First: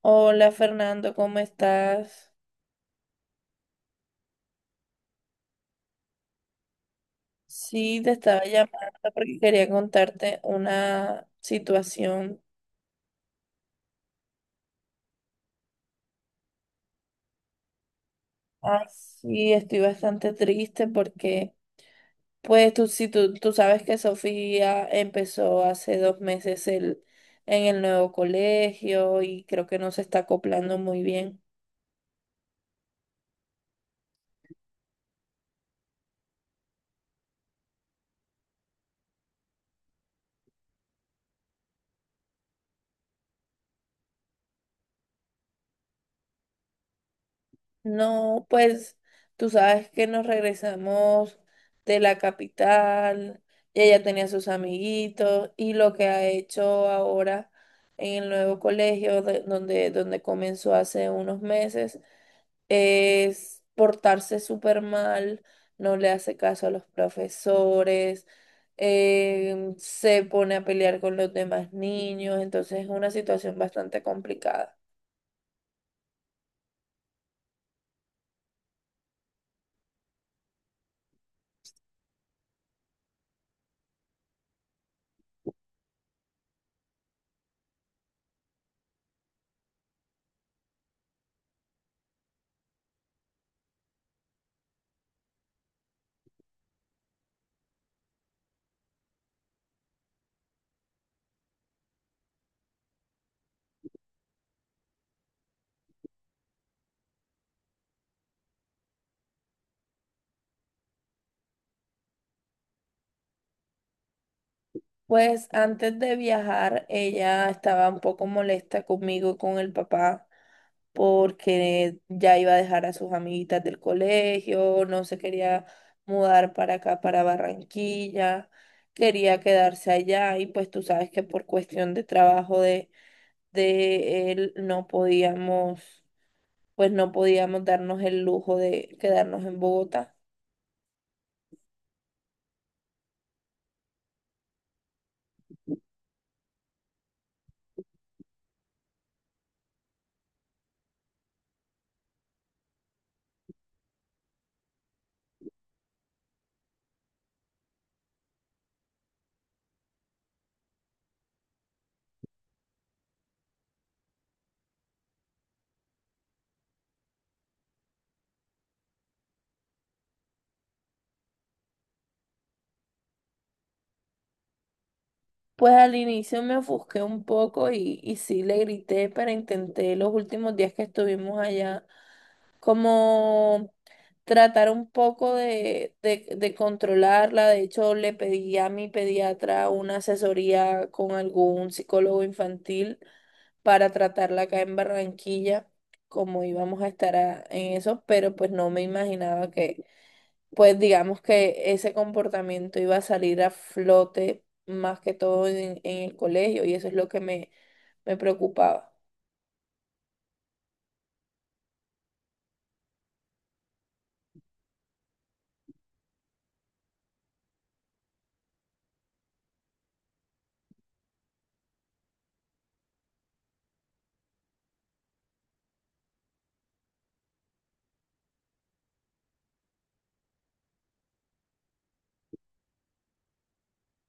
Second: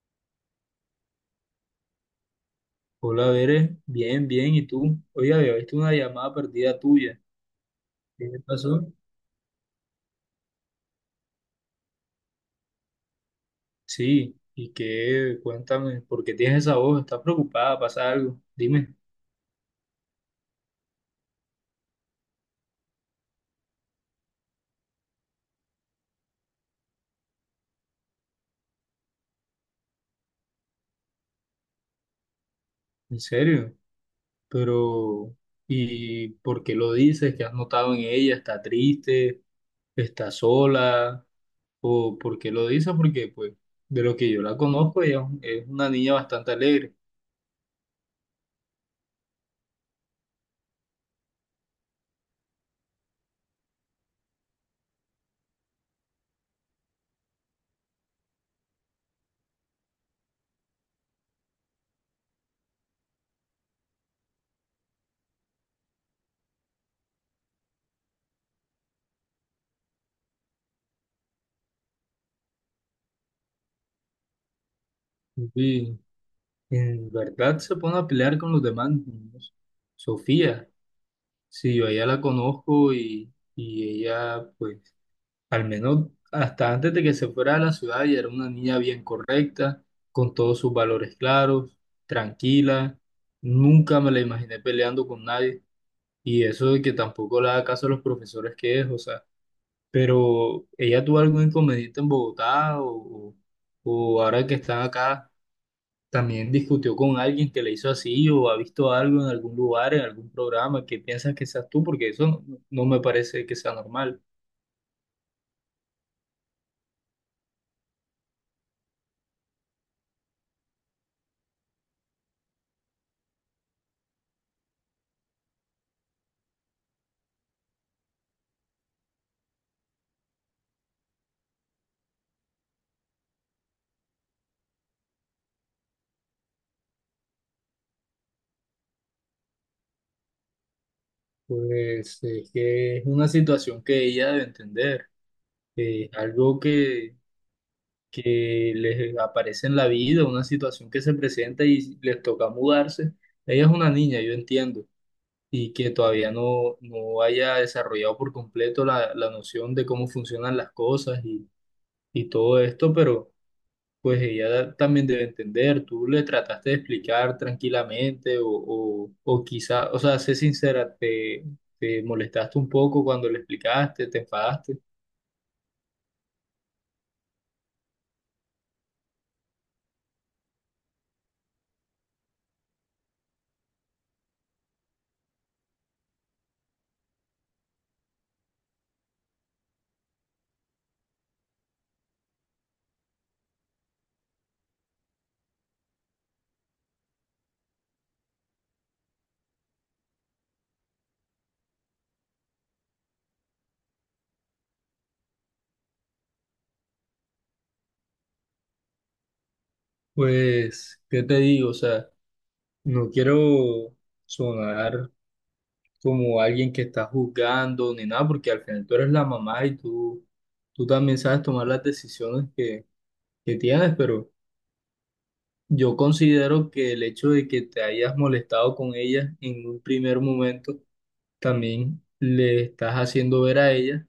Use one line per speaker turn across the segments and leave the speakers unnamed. Hola Fernando, ¿cómo estás?
Hola, Bere. Bien, bien. ¿Y tú? Oye, había visto una llamada perdida tuya.
Sí, te
¿Qué te
estaba
pasó?
llamando porque quería contarte una situación.
Sí. ¿Y qué? Cuéntame, ¿por qué tienes esa voz? ¿Estás preocupada? ¿Pasa algo?
Ah,
Dime,
sí, estoy bastante triste porque, pues tú, si tú, tú sabes que Sofía empezó hace 2 meses en el nuevo colegio y creo que no se está acoplando muy bien.
¿en serio? Pero, ¿y por qué lo dices? ¿Qué has notado en ella? ¿Está triste? ¿Está sola? ¿O por qué lo dices? Porque, pues, de lo que yo la conozco, ella es una niña bastante alegre.
No, pues tú sabes que nos regresamos de la capital y ella tenía sus amiguitos y lo que ha hecho ahora en el nuevo colegio donde comenzó hace unos meses es portarse súper mal, no le hace caso a los profesores, se pone a pelear con los demás niños, entonces es una situación bastante complicada.
Sí. ¿En verdad se pone a pelear con los demás niños? Sofía. Sí, yo a ella la conozco y ella, pues, al menos hasta antes de que se fuera a la ciudad, ella era una niña bien correcta, con todos sus valores claros, tranquila. Nunca me la imaginé peleando con nadie. Y eso de que tampoco le da caso a los profesores que es, o sea, pero ella tuvo algún inconveniente en Bogotá o ahora que están acá. También discutió con alguien que le hizo así o ha visto algo en algún lugar, en algún programa que piensas que seas tú, porque eso no, no me parece que sea normal.
Pues antes de viajar, ella estaba un poco molesta conmigo y con el papá porque ya iba a dejar a sus amiguitas del colegio, no se quería mudar para acá, para Barranquilla, quería quedarse allá y pues tú sabes que por cuestión de trabajo de él no podíamos, pues no podíamos darnos el lujo de quedarnos en Bogotá.
Pues es que es una situación que ella debe entender, que es algo que les aparece en la vida, una situación que se presenta y les toca mudarse. Ella es una niña, yo entiendo, y que todavía no haya desarrollado por completo la noción de cómo funcionan las cosas y todo esto, pero pues ella también debe entender. Tú le trataste de explicar tranquilamente o quizá, o sea, sé sincera, te molestaste un poco cuando le explicaste, te enfadaste.
Pues al inicio me ofusqué un poco y sí le grité, pero intenté los últimos días que estuvimos allá como tratar un poco de controlarla. De hecho, le pedí a mi pediatra una asesoría con algún psicólogo infantil para tratarla acá en Barranquilla, como íbamos a estar en eso, pero pues no me imaginaba que pues digamos que ese comportamiento iba a salir a flote más que todo en el colegio y eso es lo que me preocupaba.
Pues, ¿qué te digo? O sea, no quiero sonar como alguien que está juzgando ni nada, porque al final tú eres la mamá y tú también sabes tomar las decisiones que tienes, pero yo considero que el hecho de que te hayas molestado con ella en un primer momento también le estás haciendo ver a ella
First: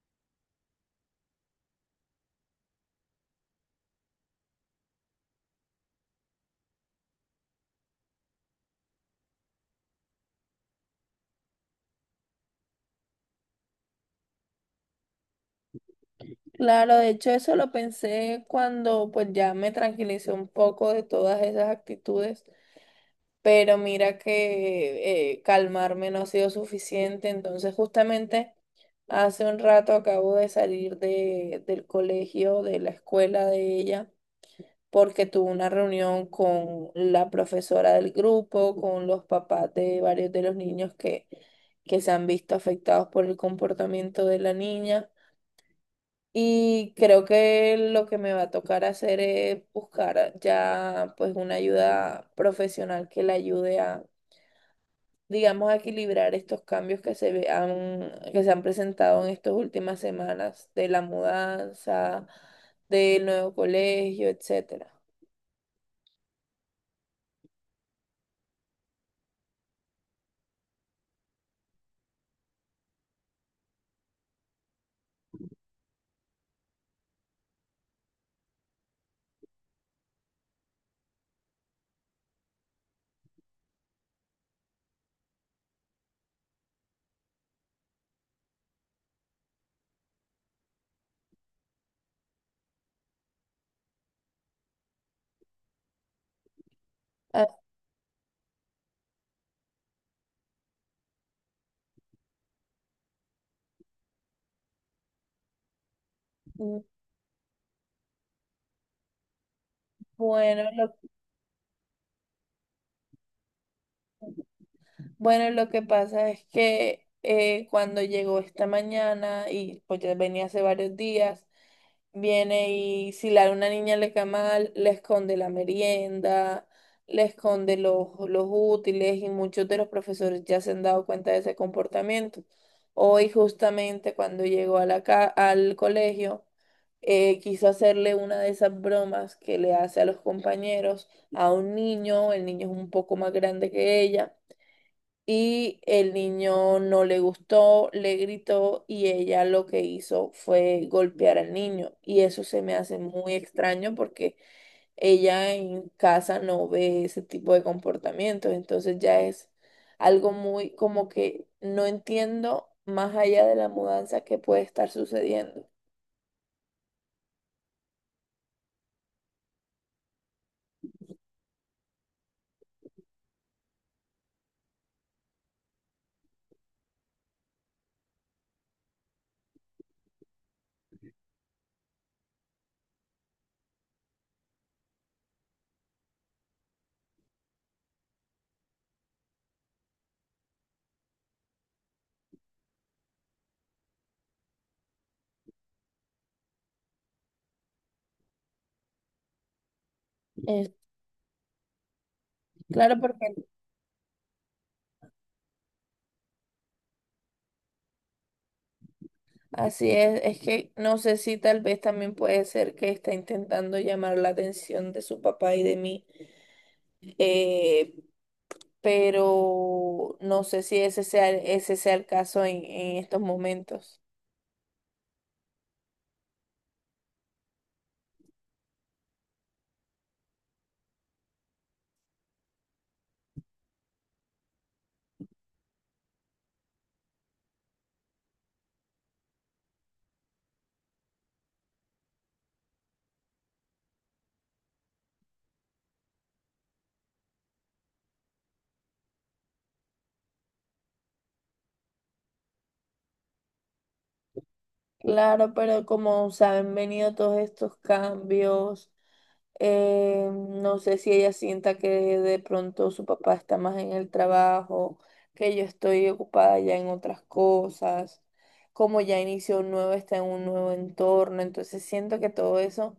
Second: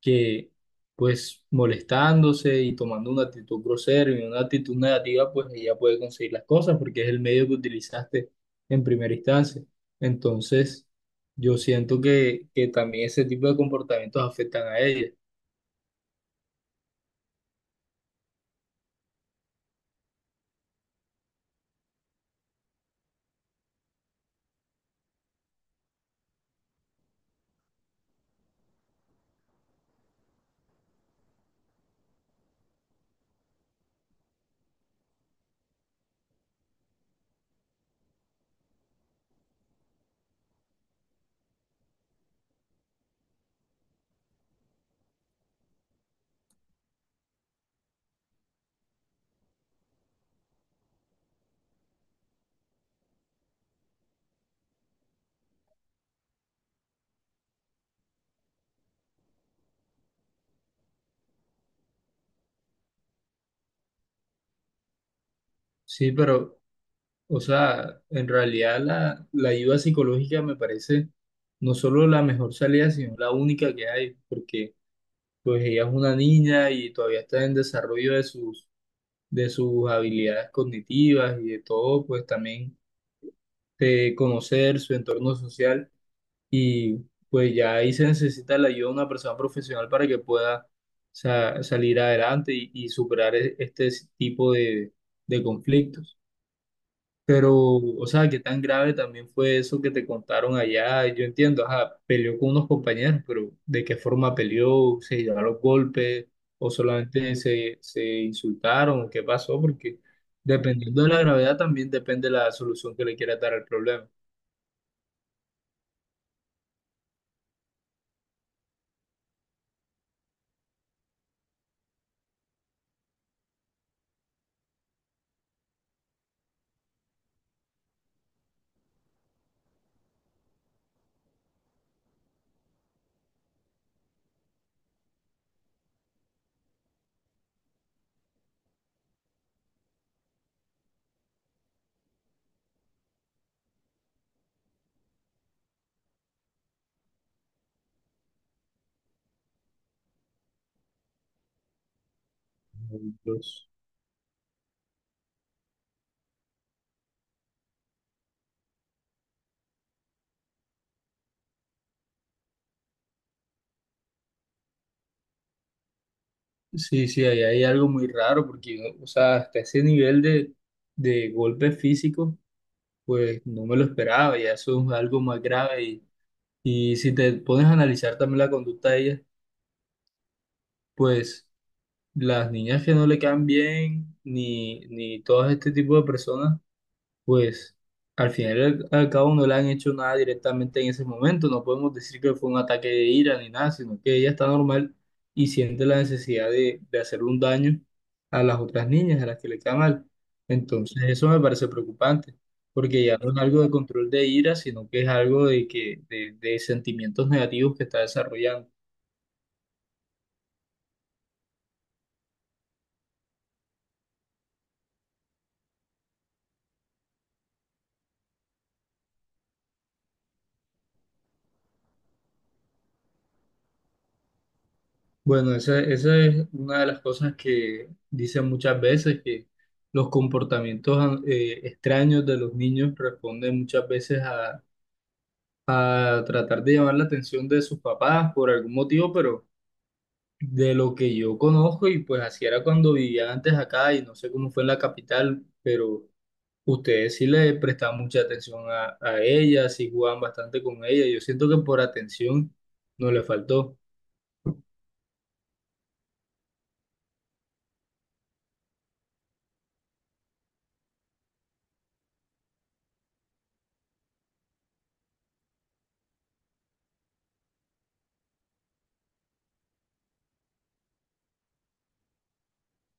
que, pues, molestándose y tomando una actitud grosera y una actitud negativa, pues ella puede conseguir las cosas porque es el medio que utilizaste en primera instancia. Entonces, yo siento que también ese tipo de comportamientos afectan a ella.
Claro, de hecho eso lo pensé cuando pues ya me tranquilicé un poco de todas esas actitudes, pero mira que calmarme no ha sido suficiente, entonces justamente hace un rato acabo de salir del colegio, de la escuela de ella. Porque tuvo una reunión con la profesora del grupo, con los papás de varios de los niños que se han visto afectados por el comportamiento de la niña. Y creo que lo que me va a tocar hacer es buscar ya pues una ayuda profesional que la ayude a, digamos, a equilibrar estos cambios que que se han presentado en estas últimas semanas de la mudanza, del nuevo colegio, etcétera.
Sí, pero, o sea, en realidad la ayuda psicológica me parece no solo la mejor salida, sino la única que hay, porque pues ella es una niña y todavía está en desarrollo de sus habilidades cognitivas y de todo, pues también de conocer su entorno social y pues ya ahí se necesita la ayuda de una persona profesional para que pueda salir adelante y superar este tipo de conflictos.
Ah,
Pero, o sea, qué tan grave también fue eso que te contaron allá. Yo entiendo, ajá, peleó con unos compañeros, pero ¿de qué forma peleó? ¿Se llevaron los golpes? ¿O solamente se insultaron? ¿Qué pasó? Porque
Bueno, lo,
dependiendo de la gravedad también depende la solución que le quieras dar al problema.
bueno, lo que pasa es que cuando llegó esta mañana y pues ya venía hace varios días, viene y si la, una niña le cae mal, le esconde la merienda, le esconde los útiles y muchos de los profesores ya se han dado cuenta de ese comportamiento. Hoy justamente cuando llegó a al colegio, quiso hacerle una de esas bromas que le hace a los compañeros, a un niño, el niño es un poco más grande que ella. Y el niño no le gustó, le gritó y ella lo que hizo fue golpear al niño. Y eso se me hace muy
Entonces,
extraño porque ella en casa no ve ese tipo de comportamientos. Entonces ya es algo muy como que no entiendo más allá de la mudanza que puede estar sucediendo.
sí, sí, ahí hay algo muy raro, porque, o sea, hasta ese nivel de golpes físicos, pues no me lo esperaba, ya eso es algo más grave. Y si te pones a analizar también la conducta de ellas, pues las niñas que no le quedan bien, ni, ni todo este tipo de personas, pues al final y al cabo no le han hecho nada directamente en ese momento. No podemos decir que fue un ataque de ira ni nada, sino que ella está normal y siente la necesidad de hacer un daño a las otras niñas, a las que le queda mal.
Es-
Entonces eso me parece preocupante,
claro,
porque ya
porque
no es algo de control de ira, sino que es algo de, que, de sentimientos negativos que está desarrollando.
así es que no sé si tal vez también puede ser que está intentando llamar la atención de su papá y de mí. eh, pero no sé si ese sea el caso en estos momentos.
Bueno, esa es una de las cosas que dicen muchas veces, que los comportamientos extraños de los niños responden muchas veces a tratar de llamar la atención de sus papás por algún motivo, pero de lo que yo conozco, y pues así era cuando vivía antes acá, y no sé cómo fue en la capital, pero ustedes sí le prestaban mucha atención a ella, sí jugaban bastante con ella, yo siento que por atención no le faltó.
Claro, pero como se han venido todos estos cambios, no sé si ella sienta que de pronto su papá está más en el trabajo, que yo estoy ocupada ya en otras cosas, como ya inició un nuevo, está en un nuevo entorno, entonces siento que todo eso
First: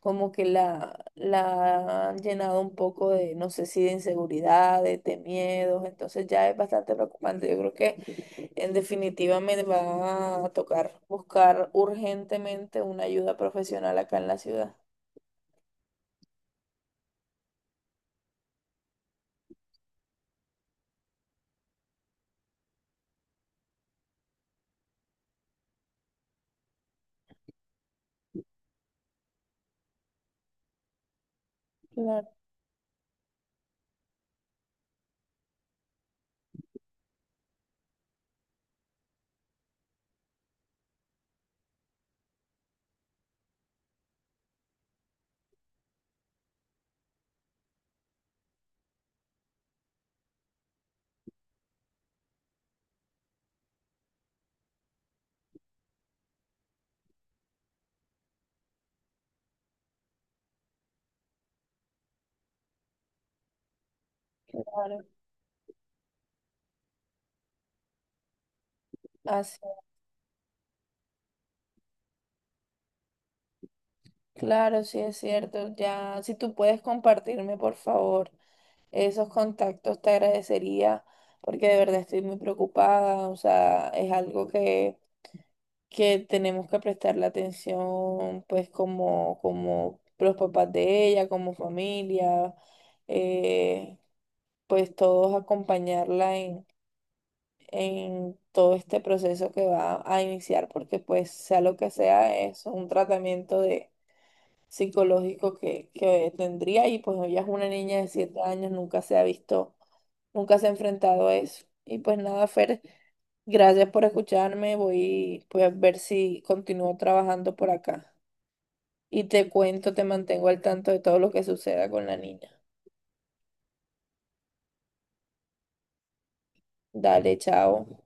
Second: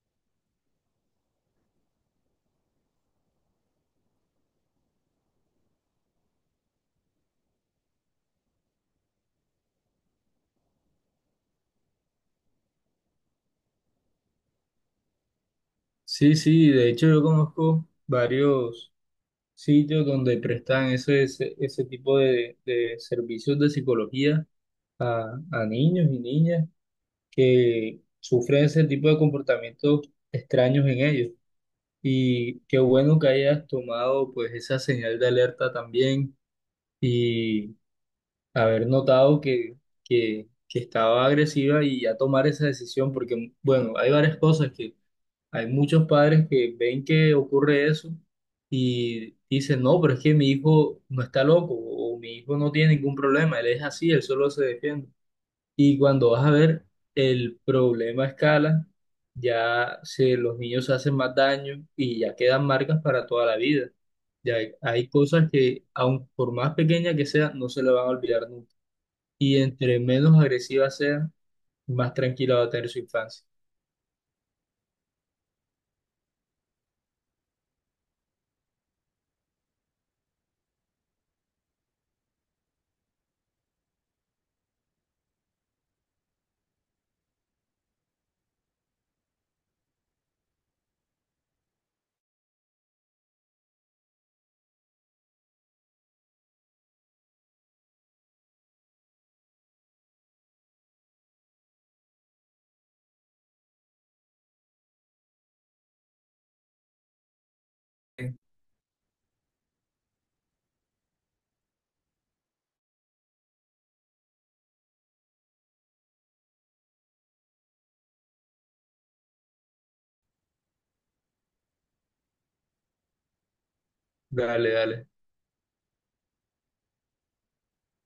como que la han llenado un poco de, no sé si de inseguridades, de miedos, entonces ya es bastante preocupante. Yo creo que en definitiva me va a tocar buscar urgentemente una ayuda profesional acá en la ciudad.
Sí, sí, de hecho yo conozco varios sitios donde prestan ese, ese, ese tipo de servicios de psicología a niños y niñas que sufren ese tipo de comportamientos extraños en ellos.
Claro,
Y qué bueno que hayas tomado pues esa señal de alerta también y haber notado que estaba agresiva y ya tomar esa decisión, porque bueno, hay varias cosas, hay muchos padres que ven que ocurre eso y dicen, no, pero es que mi hijo no está loco o mi hijo no tiene ningún problema, él es así, él solo se defiende. Y cuando vas a ver el problema a escala, ya se, los niños se hacen más daño y ya quedan marcas para toda la vida. Ya hay,
claro.
hay cosas que, aun por más pequeña que sea, no se le van a olvidar nunca. Y
Así,
entre menos agresiva sea, más tranquila va a tener su infancia.
claro, sí es cierto. Ya, si tú puedes compartirme, por favor, esos contactos, te agradecería, porque de verdad estoy muy preocupada. O sea, es algo que tenemos que prestarle atención, pues como, como los papás de ella, como familia, eh, pues todos acompañarla en todo este proceso que va a iniciar, porque pues sea lo que sea, es un tratamiento de psicológico que tendría y pues ella es una niña de 7 años, nunca se ha visto, nunca se ha enfrentado a eso. Y pues nada, Fer. Gracias por escucharme. Voy a ver si continúo trabajando por acá. Y te cuento, te mantengo al tanto de todo lo que suceda con la niña.
Dale, dale.
Dale, chao.